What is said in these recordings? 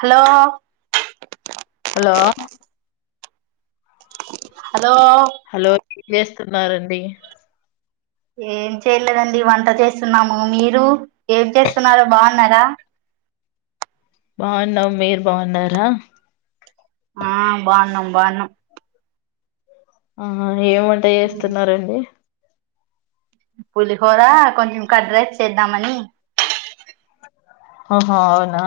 Hello hello hello hello ఏం చేస్తున్నారండి? ఏం చేయలేదండి. వంట చేస్తున్నాము. మీరు ఏం చేస్తున్నారు బాగున్నారా? బాగున్నాం. మీరు బాగున్నారా? ఆ బాన్నాం. బాన్నాం. ఆ ఏం వంట చేస్తున్నారండి? పులిహోర కొంచెం కర్డ్ రైస్ చేద్దామని. ఒహో అవునా!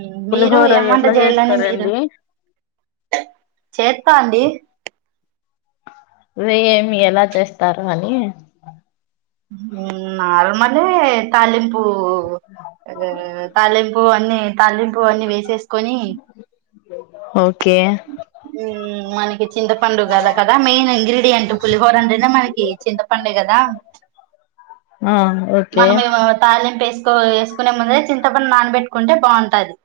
మ్ మీరు పులిహోర ఏం వంట ఎట్లా చేయల్లని మీరు? చేస్తారండి చేత్ తాంది. వే ఏమి ఎలా చేస్తారు అని! మ్ నార్మలే తాలింపు. అదె దె దె తాలింపు అన్ని తాలింపు అన్ని వేసేసుకొని, ఓకే మనకి చింతపండు కదా, కదా మెయిన్ ఇంగ్ర్రిడియంట్ పులిహోర అంటేనే, మనకి చింతపండె కదా! ఆ ఓకే మనమెమో తాలిం వేసుకో, వేసుకునే ముందే, చింతపండు నానబెట్టుకుంటే బాంటాది.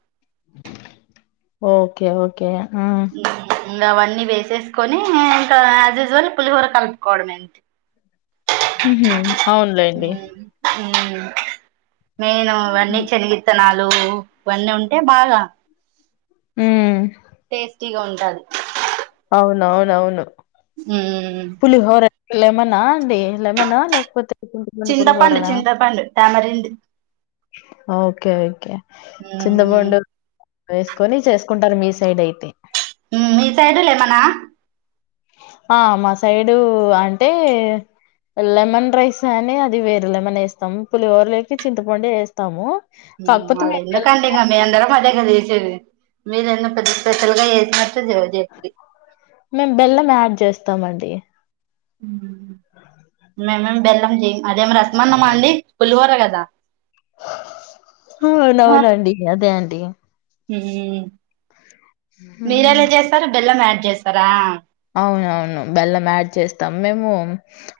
Okay okay. ఈ ఇంకా అవన్నీ వేసేసుకొని ఇంకా యాజ్ యూజువల్ పులిహోర కలుపుకోవడమే అంతె. మ్ హు అవునులేండి. మ్ మెయిను ఇవన్నీ చెనిగిత్తనాలు, లు ఇవన్నీ ఉంటే బాగా, మ్ టేస్టీగా ఉంటాది. ఉన్ అవునవును. పులిహోర లెమనా అండి లేమనా లేకపోతే [unintelligible] చింతపండు పులిహోరనా? చింతపండు టామరిండ్ ఓకె ఓకె మ్ వేసుకొని చేసుకుంటారు మీ సైడ్ అయితే మీ సైడు లెమన ఆ మా సైడు అంటే లెమన్ రైస్ అని అది వేరు లెమన్ వేస్తాము పులిహోరలో అయితే చింతపండు వేస్తాము కాకపోతే మళ్ళ మేము బెల్లం ఎందుకండీ ఇగ మీ అందరం అదే కదా మీరేన్న పెద్ద స్పెషల్గా చేసినట్ మేం బెల్లం యాడ్ చేస్తామండి లెమన్ బెల్లం జయ్యాం అదే రసమన్నమా అండి పులివోర కదా అవునవునండి అదే అండి హ్మ్. మీరేలా చేస్తారు బెల్లం యాడ్ చేస్తారా అవునవును బెల్లం యాడ్ చేస్తాం మేము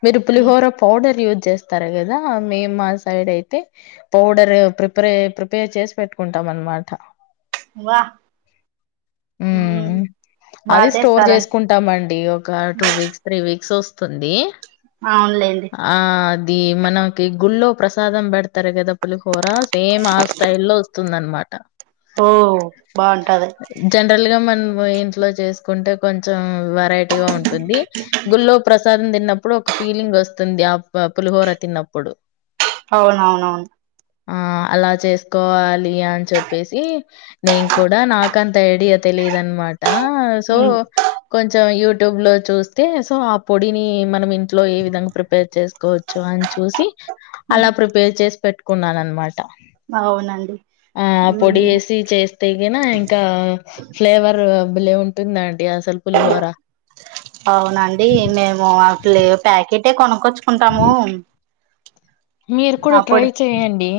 మీరు పులిహోర పౌడర్ చేస్తారు కదా మేము మా సైడ్ అయితే పౌడర్ ప్రిపరె ప్రిపేర్ చేసి పెట్టుకుంటాం అన్నమాట వా బాగా చేస్తారన్ కుంటామండి ఒక టూ వీక్స్ త్రీ వీక్స్ వస్తుంది అవునులేండి ఇది మనకి గుళ్లో ప్రసాదం పెడతారు కదా పులిహోర సేమ్ ఆ స్టైల్లో వస్తుందన్నమాట ఓ బాగుంటది జనరల్గా మనం ఇంట్లో చేసుకుంటే కొంచం వెరైటీగా ఉంటుంది గుళ్లో ప్రసాదం తిన్న అప్పుడు ఒక ఫీలింగ్ వస్తుంది అబ్బా పులిహోర తిన్నప్పుడు అవునవునవును ఆ అలా చేసుకోవాలి అని చెప్పేసి నేను కూడా నాకంత ఐడియా తెలిదు అన్నమాట టా సో కొంచెం యూట్యూబ్ లో చూస్తే సో ఆ పొడిని మనం ఇంట్లో ఏ విధంగా ప్రిపేర్ చేస్త కోవచ్చు అని చూసి అలా ప్రిపేర్ చేసి పెట్టుకున్నాను అన్నమాట అవునం ఆ పొడి వేసి చేస్తే గిన ఇంకా ఫ్లేవర్ భలే ఉంటుందండి అసలు పులిహోర. అవునండి మేము అట్లు ప్యాకెటే కొను కుంటాము మీరు కూడా ట్రై చేయండి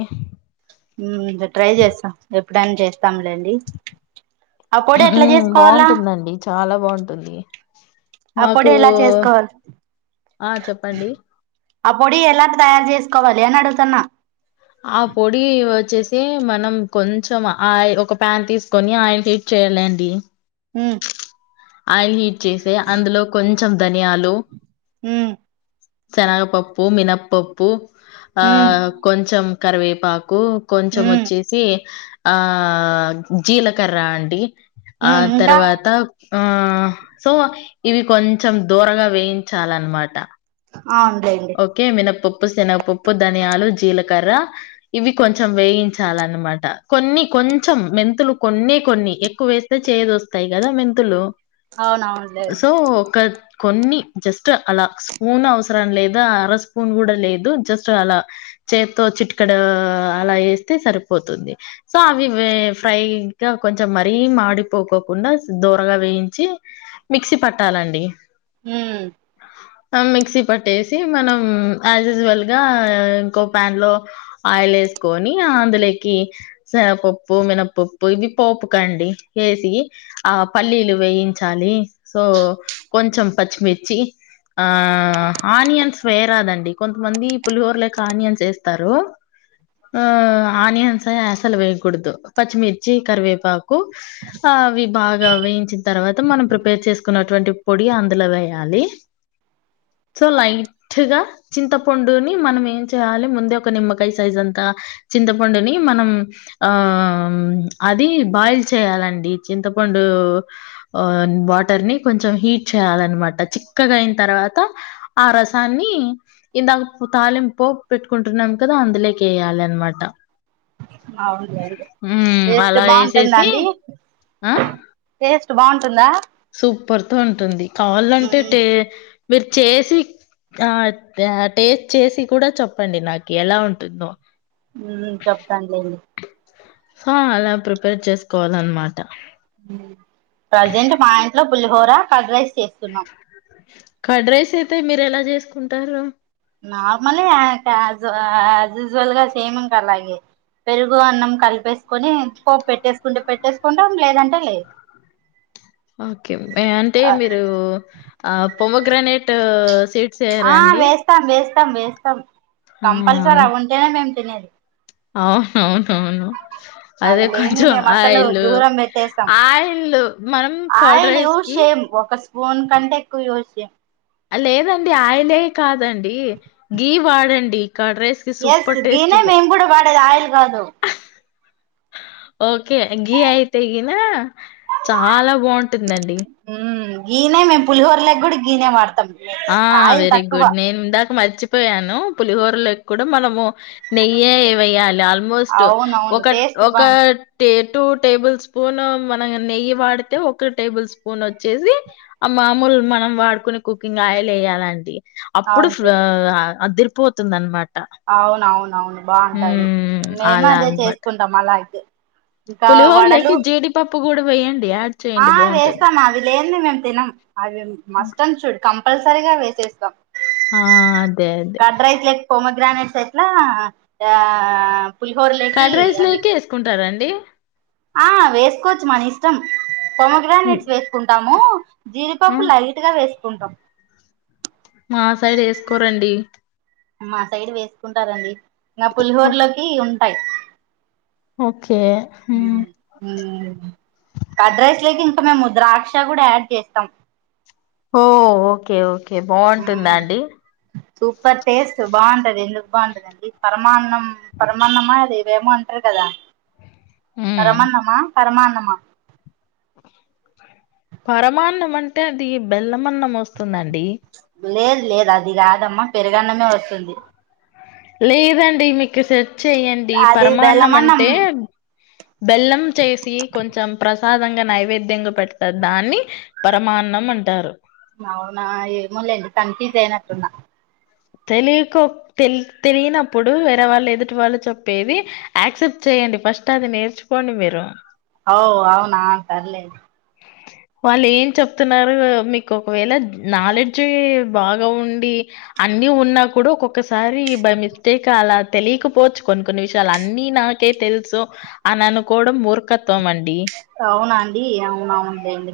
ట్రై చేస్తా ఎప్పుడైనా చేస్తాంలేండి ఆ పొడి ఎట్లా చేసుకోవాలా బాగుంటుందండి చాలా బాగుంటుంది ఆ మాకు పొడి ఎలా చేసుకోవాలి ఆ చెప్పండి ఆ పొడి ఎలా తయారు చేసుకోవాలి అని అడుగుతున్నా ఆ పొడి వచ్చేసి మనం కొంచెం ఆ ఒక ప్యాన్ తీసుకొని ఆయిల్ హీట్ చేయాలండి ఉమ్ ఆయిల్ హీట్ చేసి అందులో కొంచెం ధనియాలు ఉమ్ శనగపప్పు, మినప్పప్పు, ఆ ఉమ్ కొంచెం కరివేపాకు కొంచెం ఉమ్ వచ్చేసి ఆ జీలకర్ర అండి ఆ ఉమ్ ఇంకా తర్వాత ఆ సో ఇవి కొంచెం దోరగా వేయించాలన్నమాట అవునులేండి ఓకే మినప్ప పప్పు, శనగపప్పు, ధనియాలు, జీలకర్ర ఇవి కొంచెం వేయించాలన్నమాట కొన్ని కొంచెం మెంతులు కొన్ని కొన్ని ఎక్కువ వేస్తే చేదు వస్తాయి కదా మెంతులు అవునవునులేండి సో ఒక కొన్ని జస్ట్ అలా స్పూన్ అవసరం లేదు అర స్పూన్ కూడా లేదు జస్ట్ అలా చేత్తో చిట్కడ అలా ఎస్తే సరిపో పోతుంది సో అవి ఫ్రైగా కొంచెం మరీ మాడిపోకోకుండా దోరగా వే యించి మిక్సీ పట్టాలండి మ్ ఆ మిక్సీ పట్టే సి మనం యాజ్ యూజివల్ గా ఇంకో ప్యాన్ లో ఆయిల్ వేసుకొని అందులో కి పప్పు మినపప్పు ఇవి పోపుకండి వేసి ఆ పల్లి వేయించాలి సో కొంచెం పచ్చిమిర్చి ఆ ఆనియన్స్ వేయరాదండి కొంతమంది పులిహోరలోకి ఆనియన్స్ వేస్తారు ఆ ఆనియన్స్ అసలు వేయకుడదు పచ్చిమిర్చి కరివేపాకు ఆ అవి బాగా వేయించిన తర్వాత మనం ప్రిపేర్ చేసుకున్నటువంటి పొడి అందులో వేయాలి సో లైట్ గా చింతపండుని మనం ఏం చేయాలి ముందే ఒక నిమ్మకాయ సైజ్ అంతా చింతపండుని మనం ఆ అది బాయిల్ చేయాలండి చింతపండు వాటర్ ని కొంచెం హీట్ చేయాలన్నమాట చిక్కగా అయిన తర్వాత ఆ రసాన్ని ఇందాక తాలింపోపు పెట్టుకుంటున్నాం కదా అందులోకేయాలిన్న మాట అవునులేండి మ్ టేస్ట్ అలా బాగుంటుందా వేసేసి అండి ఆ టేస్ట్ బాగుంటుందా సూపర్ తో ఉంటుంది కావళ్ళంటే ఉమ్ టే మీరు చేసి ఆ టేస్ట్ చేసి కూడా చెప్పండి నాకు ఎలా ఉంటుందో ఉ చెప్తాను లేండి హా అలా ప్రిపేర్ చేసుకోవాలన్నమాట ప్రజెంట్ మా ఇంట్లో పుల్లిహోర కడ్ రైస్ చేస్తున్నాం కడ్ రైస్ అయితే మీరు ఎలా చేసుకుంటారు నార్మలే యా యాజ్ యూజువల్ గా సేమ్ ఇంకా అలాగే పెరుగు అన్నం కలిపేసుకొని పోపు పెట్టేసుకుంటే పెట్టేసుకుంటాం లేదంటే లేదు ఓకే ఆ అంటే లేదు మీరు ఆ పోమగ్రనేట్ సి ఆ వేస్తాం వేస్తాం వేస్తాం ఆ! కంపల్సరీ అవుంటేనే మేము తినేది అవును అవును అవును అదే అవి లేనిది కొంచెం మేము అసలు ఆయిల్ దూరం పెట్టేస్తాం ఆయిల్లు మనం కడ్ ఆయిల్ రైస్ యూజ్ చేయం ఒక స్పూన్ కంటే ఎక్కువ యూస్ చేం లేదండి ఆయిలే కాదండి గీ వాడండి కడ రైస్ కి ఎస్ సూపర్ గీనే టేస్గా మేము కూడా వాడేది ఆయిల్ కాదు ఓ కే గి అయితే గిన చాలా బాగుంటుందండి గినే మేం పులిహోర లోకి కూడా గినే వాడ్ ఆ వెరీ గుడ్ నేను ఇందాక మర్చి పోయాను పులిహోరలోకి కూడా మనము నెయ్యే ఏయాలి ఆల్ ఆల్మోస్ట్ అవునవును ఒక టేస్ట్ బాగుంది ఒకటి టూ టేబుల్ స్పూన్ మన నెయ్యి వాడితే ఒక టేబుల్ స్పూన్ వచ్చేసి ఆ మామూలు మనం వాడుకునే కుకింగ్ ఆయిల్ వేయ్యాలండి అప్పుడు అంతే ఆ అదిరిపోతుంది అనమాట అవునవునవును బాగుంటది మేము అలా అదే అనమాట చేసుకుంటాం అలాతే ఇంకా వడలు పులిహోరలోకి జీడిపప్పు కూడా వేయండి యాడ్ చేయండి బాగుంటది లేంది మేము తినం అవి మస్ట్ అండ్ షుడ్ కంపల్సరీగా వేసేస్తాం ఆ అదే అదే గ్రానైట్స్ అట్లా ఆ పులిహోరలేకి కర్డ్ రైస్ అవి లేకె వేసుకుంటారండి ఆ వేసుకోవచ్చు మన ఇష్టం ఉమ్, పోమగ్రానేట్స్ వేసుకుంటాము ఆ జీడిపప్పు లైట్ గా వేసుకుంటాం మా సైడ్ వేసుకోరండి మా సైడ్ వేసుకుంటారండి ఇంకా ఓ- పులిహోర్లోకి ఉంటాయి ఓకే హ్మ్ కడ్రైస్ లోకి ఇంకా మేము ముద్రాక్ష కూడా యాడ్ చేస్తాం ఓ ఓకే ఓకే బాగుంటుందా హ్మ్ అండి సూపర్ టేస్ట్ బాగుంటది ఎందుకు బాగుంటదిండి పరమాన్నం పరమాన్నమా అది ఇవేమో అంటారు కదా ఉమ్ పరమాన్నమా పరమాన్నం నమ పరమాన్నం అంటే అది బెల్లమన్నం వస్తుందండి లేదు లేదు అది రాదమ్మా పెరుగన్నమే వస్తుంది లేదండి మీకు చెయడి అది పరమాన్నం బెల్లమన్నం అంటే బెల్లం చేసి కొంచెం ప్రసాదంగా నైవేద్యంగా పెడతారు దాన్ని పరమాన్నం అంటారు అవునా ఏమల్ండి కన్ఫీజ్ అయినట్న్నా తెలియకో తె తెలియనప్పుడు వేరే వాళ్ళు ఎదుటి వాళ్ళు చెప్పేది యాక్సెప్ట్ చేయ యండి ఫర్స్ట్ అది నేచికోండి మెరు అఓ అవునా సర్లే వాళ్ళు ఏం చెప్తున్నారు మీకు ఒకవేళ నాలెడ్జ్ బాగా ఉండి అ అన్ని ఉన్నా కూడా ఒక్కొక్కసారి బై మిస్టేక్ అలా తెలియకపోవచ్చు కొన్ని కొన్ని విషయాలు అన్ని నాకైతే తెలుసు అని అనుకోవడం మూర్ఖత్వం అండి అవునా అండి అవునవునుండి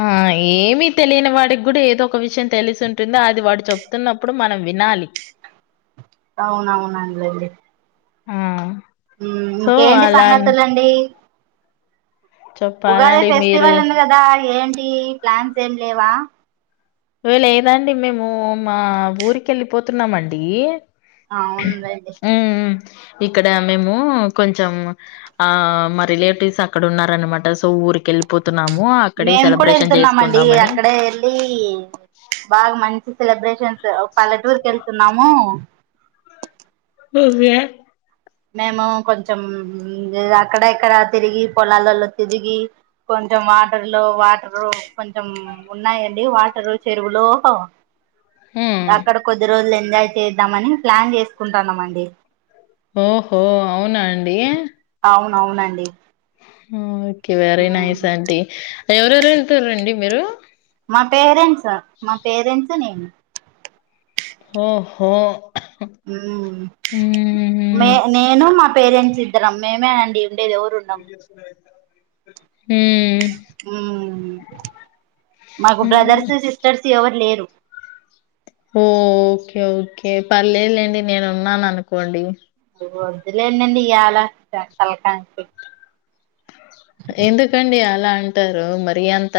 ఆ ఏమిీ తెలియని వాడికి కూడా ఏదో ఒక విషయం తెలిసి ఉంటుందో అది వాడు చెప్తున్నప్పుడు మనం వినాలి అవునవునాలాడి ఆ సో అలా అన్ సంగతులండి ఉగాది ఫెస్టివల్ మీరు ఉంది కదా ఏంటి ప్లాన్స్ ఏమి లేవా వ లేదాండి మేము మా ఊరిక వెళ్ళిపోతున్నామండి అవును లెండి ఉమ్ ఇక్కడ మేము కొంచెం ఆ మా రిలేటివ్స్ అక్కడ ఉన్ననమాట సో ఊరిక వెళ్ళిపోతున్నాము అక్కడ మేము కూడా సెలబ్రేషన్ వెళ్తున్నామండి చేసుకుందామని అక్కడే వెళ్ళి బాగా మంచి సెలబ్రేషన్స్ పల్లెటూర్ క వెళ్తున్నాము నీవే మేము కొంచెం అక్కడ ఎక్కడ తిరిగి పొలాలలో తిరిగి కొ కొంచెం వాటర్లు వాటరు కొంచెం ఉన్నాయంండి వాటరు చెరువులు ఉమ్ అక్కడ కొద్ది రోజులు ఎంజాయ్ చేద్దామని ప్లాన్ చేసుకుంటాన్నా అండి ఓహో అవునా అండి అవునవునండి ఓకే వెరీ మ్మ్ నైస్ ఆంటీ ఎవరెవరు వెళ్తారండి మీరు మా పేరెంట్స మా పేరెంట్స్ నేను ఓ హో హ్మ్ మే నేను మా పేరెంట్స్ ఇద్దరం మేమే అండి ఉండేది ఎవరు ఉండం రజస్ మాకు ఉమ్. బ్రదర్స్ సిస్టర్స్ ఎవరు లేరు ఓ ఓకే ఓకే పర్లేలేండి నేను ఉన్నాను అనుకోండి వద్దులేనండి ఎలా తలకాయణప్పి ఎందుకండి అలా అంటారు మరి అంత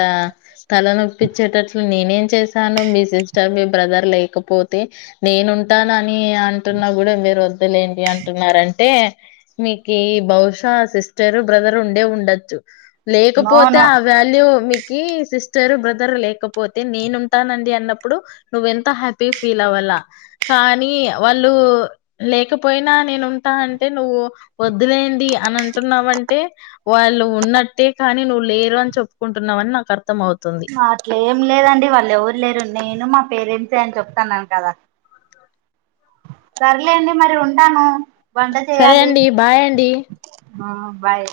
తలనొప్పించేటట్లు నేనేం చేసాను మీ సిస్టర్ మీ బ్రదర్ లేకపోతే నేను ఉంటాను అని అంటున్నా కూడా వద్దలేంటి అంటున్నారంటే మీకు బహుశా సిస్టరు బ్రదర్ ఉండే ఉండదు నో లేకపోతే నో ఆ వ్యాల్యూ మీకు సిస్టర్ బ్రదర్ లేకపోతే నేను ఉంటానండి అన్నప్పుడు నువ్వ ఎంత హ్యాపీ ఫీల్ అవ్వాలి కానీ వాళ్ళు లేకపోయినా నేను ఉంటా అంటే నువ్వు వద్దు ఇదేండి అని అంటున్నామంటే వాళ్ళు ఉన్నట్టే కానీ నువ్వు లేరు అని చెప్పుకుంటున్నావని నాకు అర్థం అవుతుంది మా అట్లే ఏం లేదండి వాళ్ళు ఎవరు లేరు నేను మా పేరెంట్సే అని చెప్తాన్నాను కదా సర్లేండి మరి ఉంటాను. వంట సరే చేయాలి అండి బాయ్ అండి. ఆ బాయ్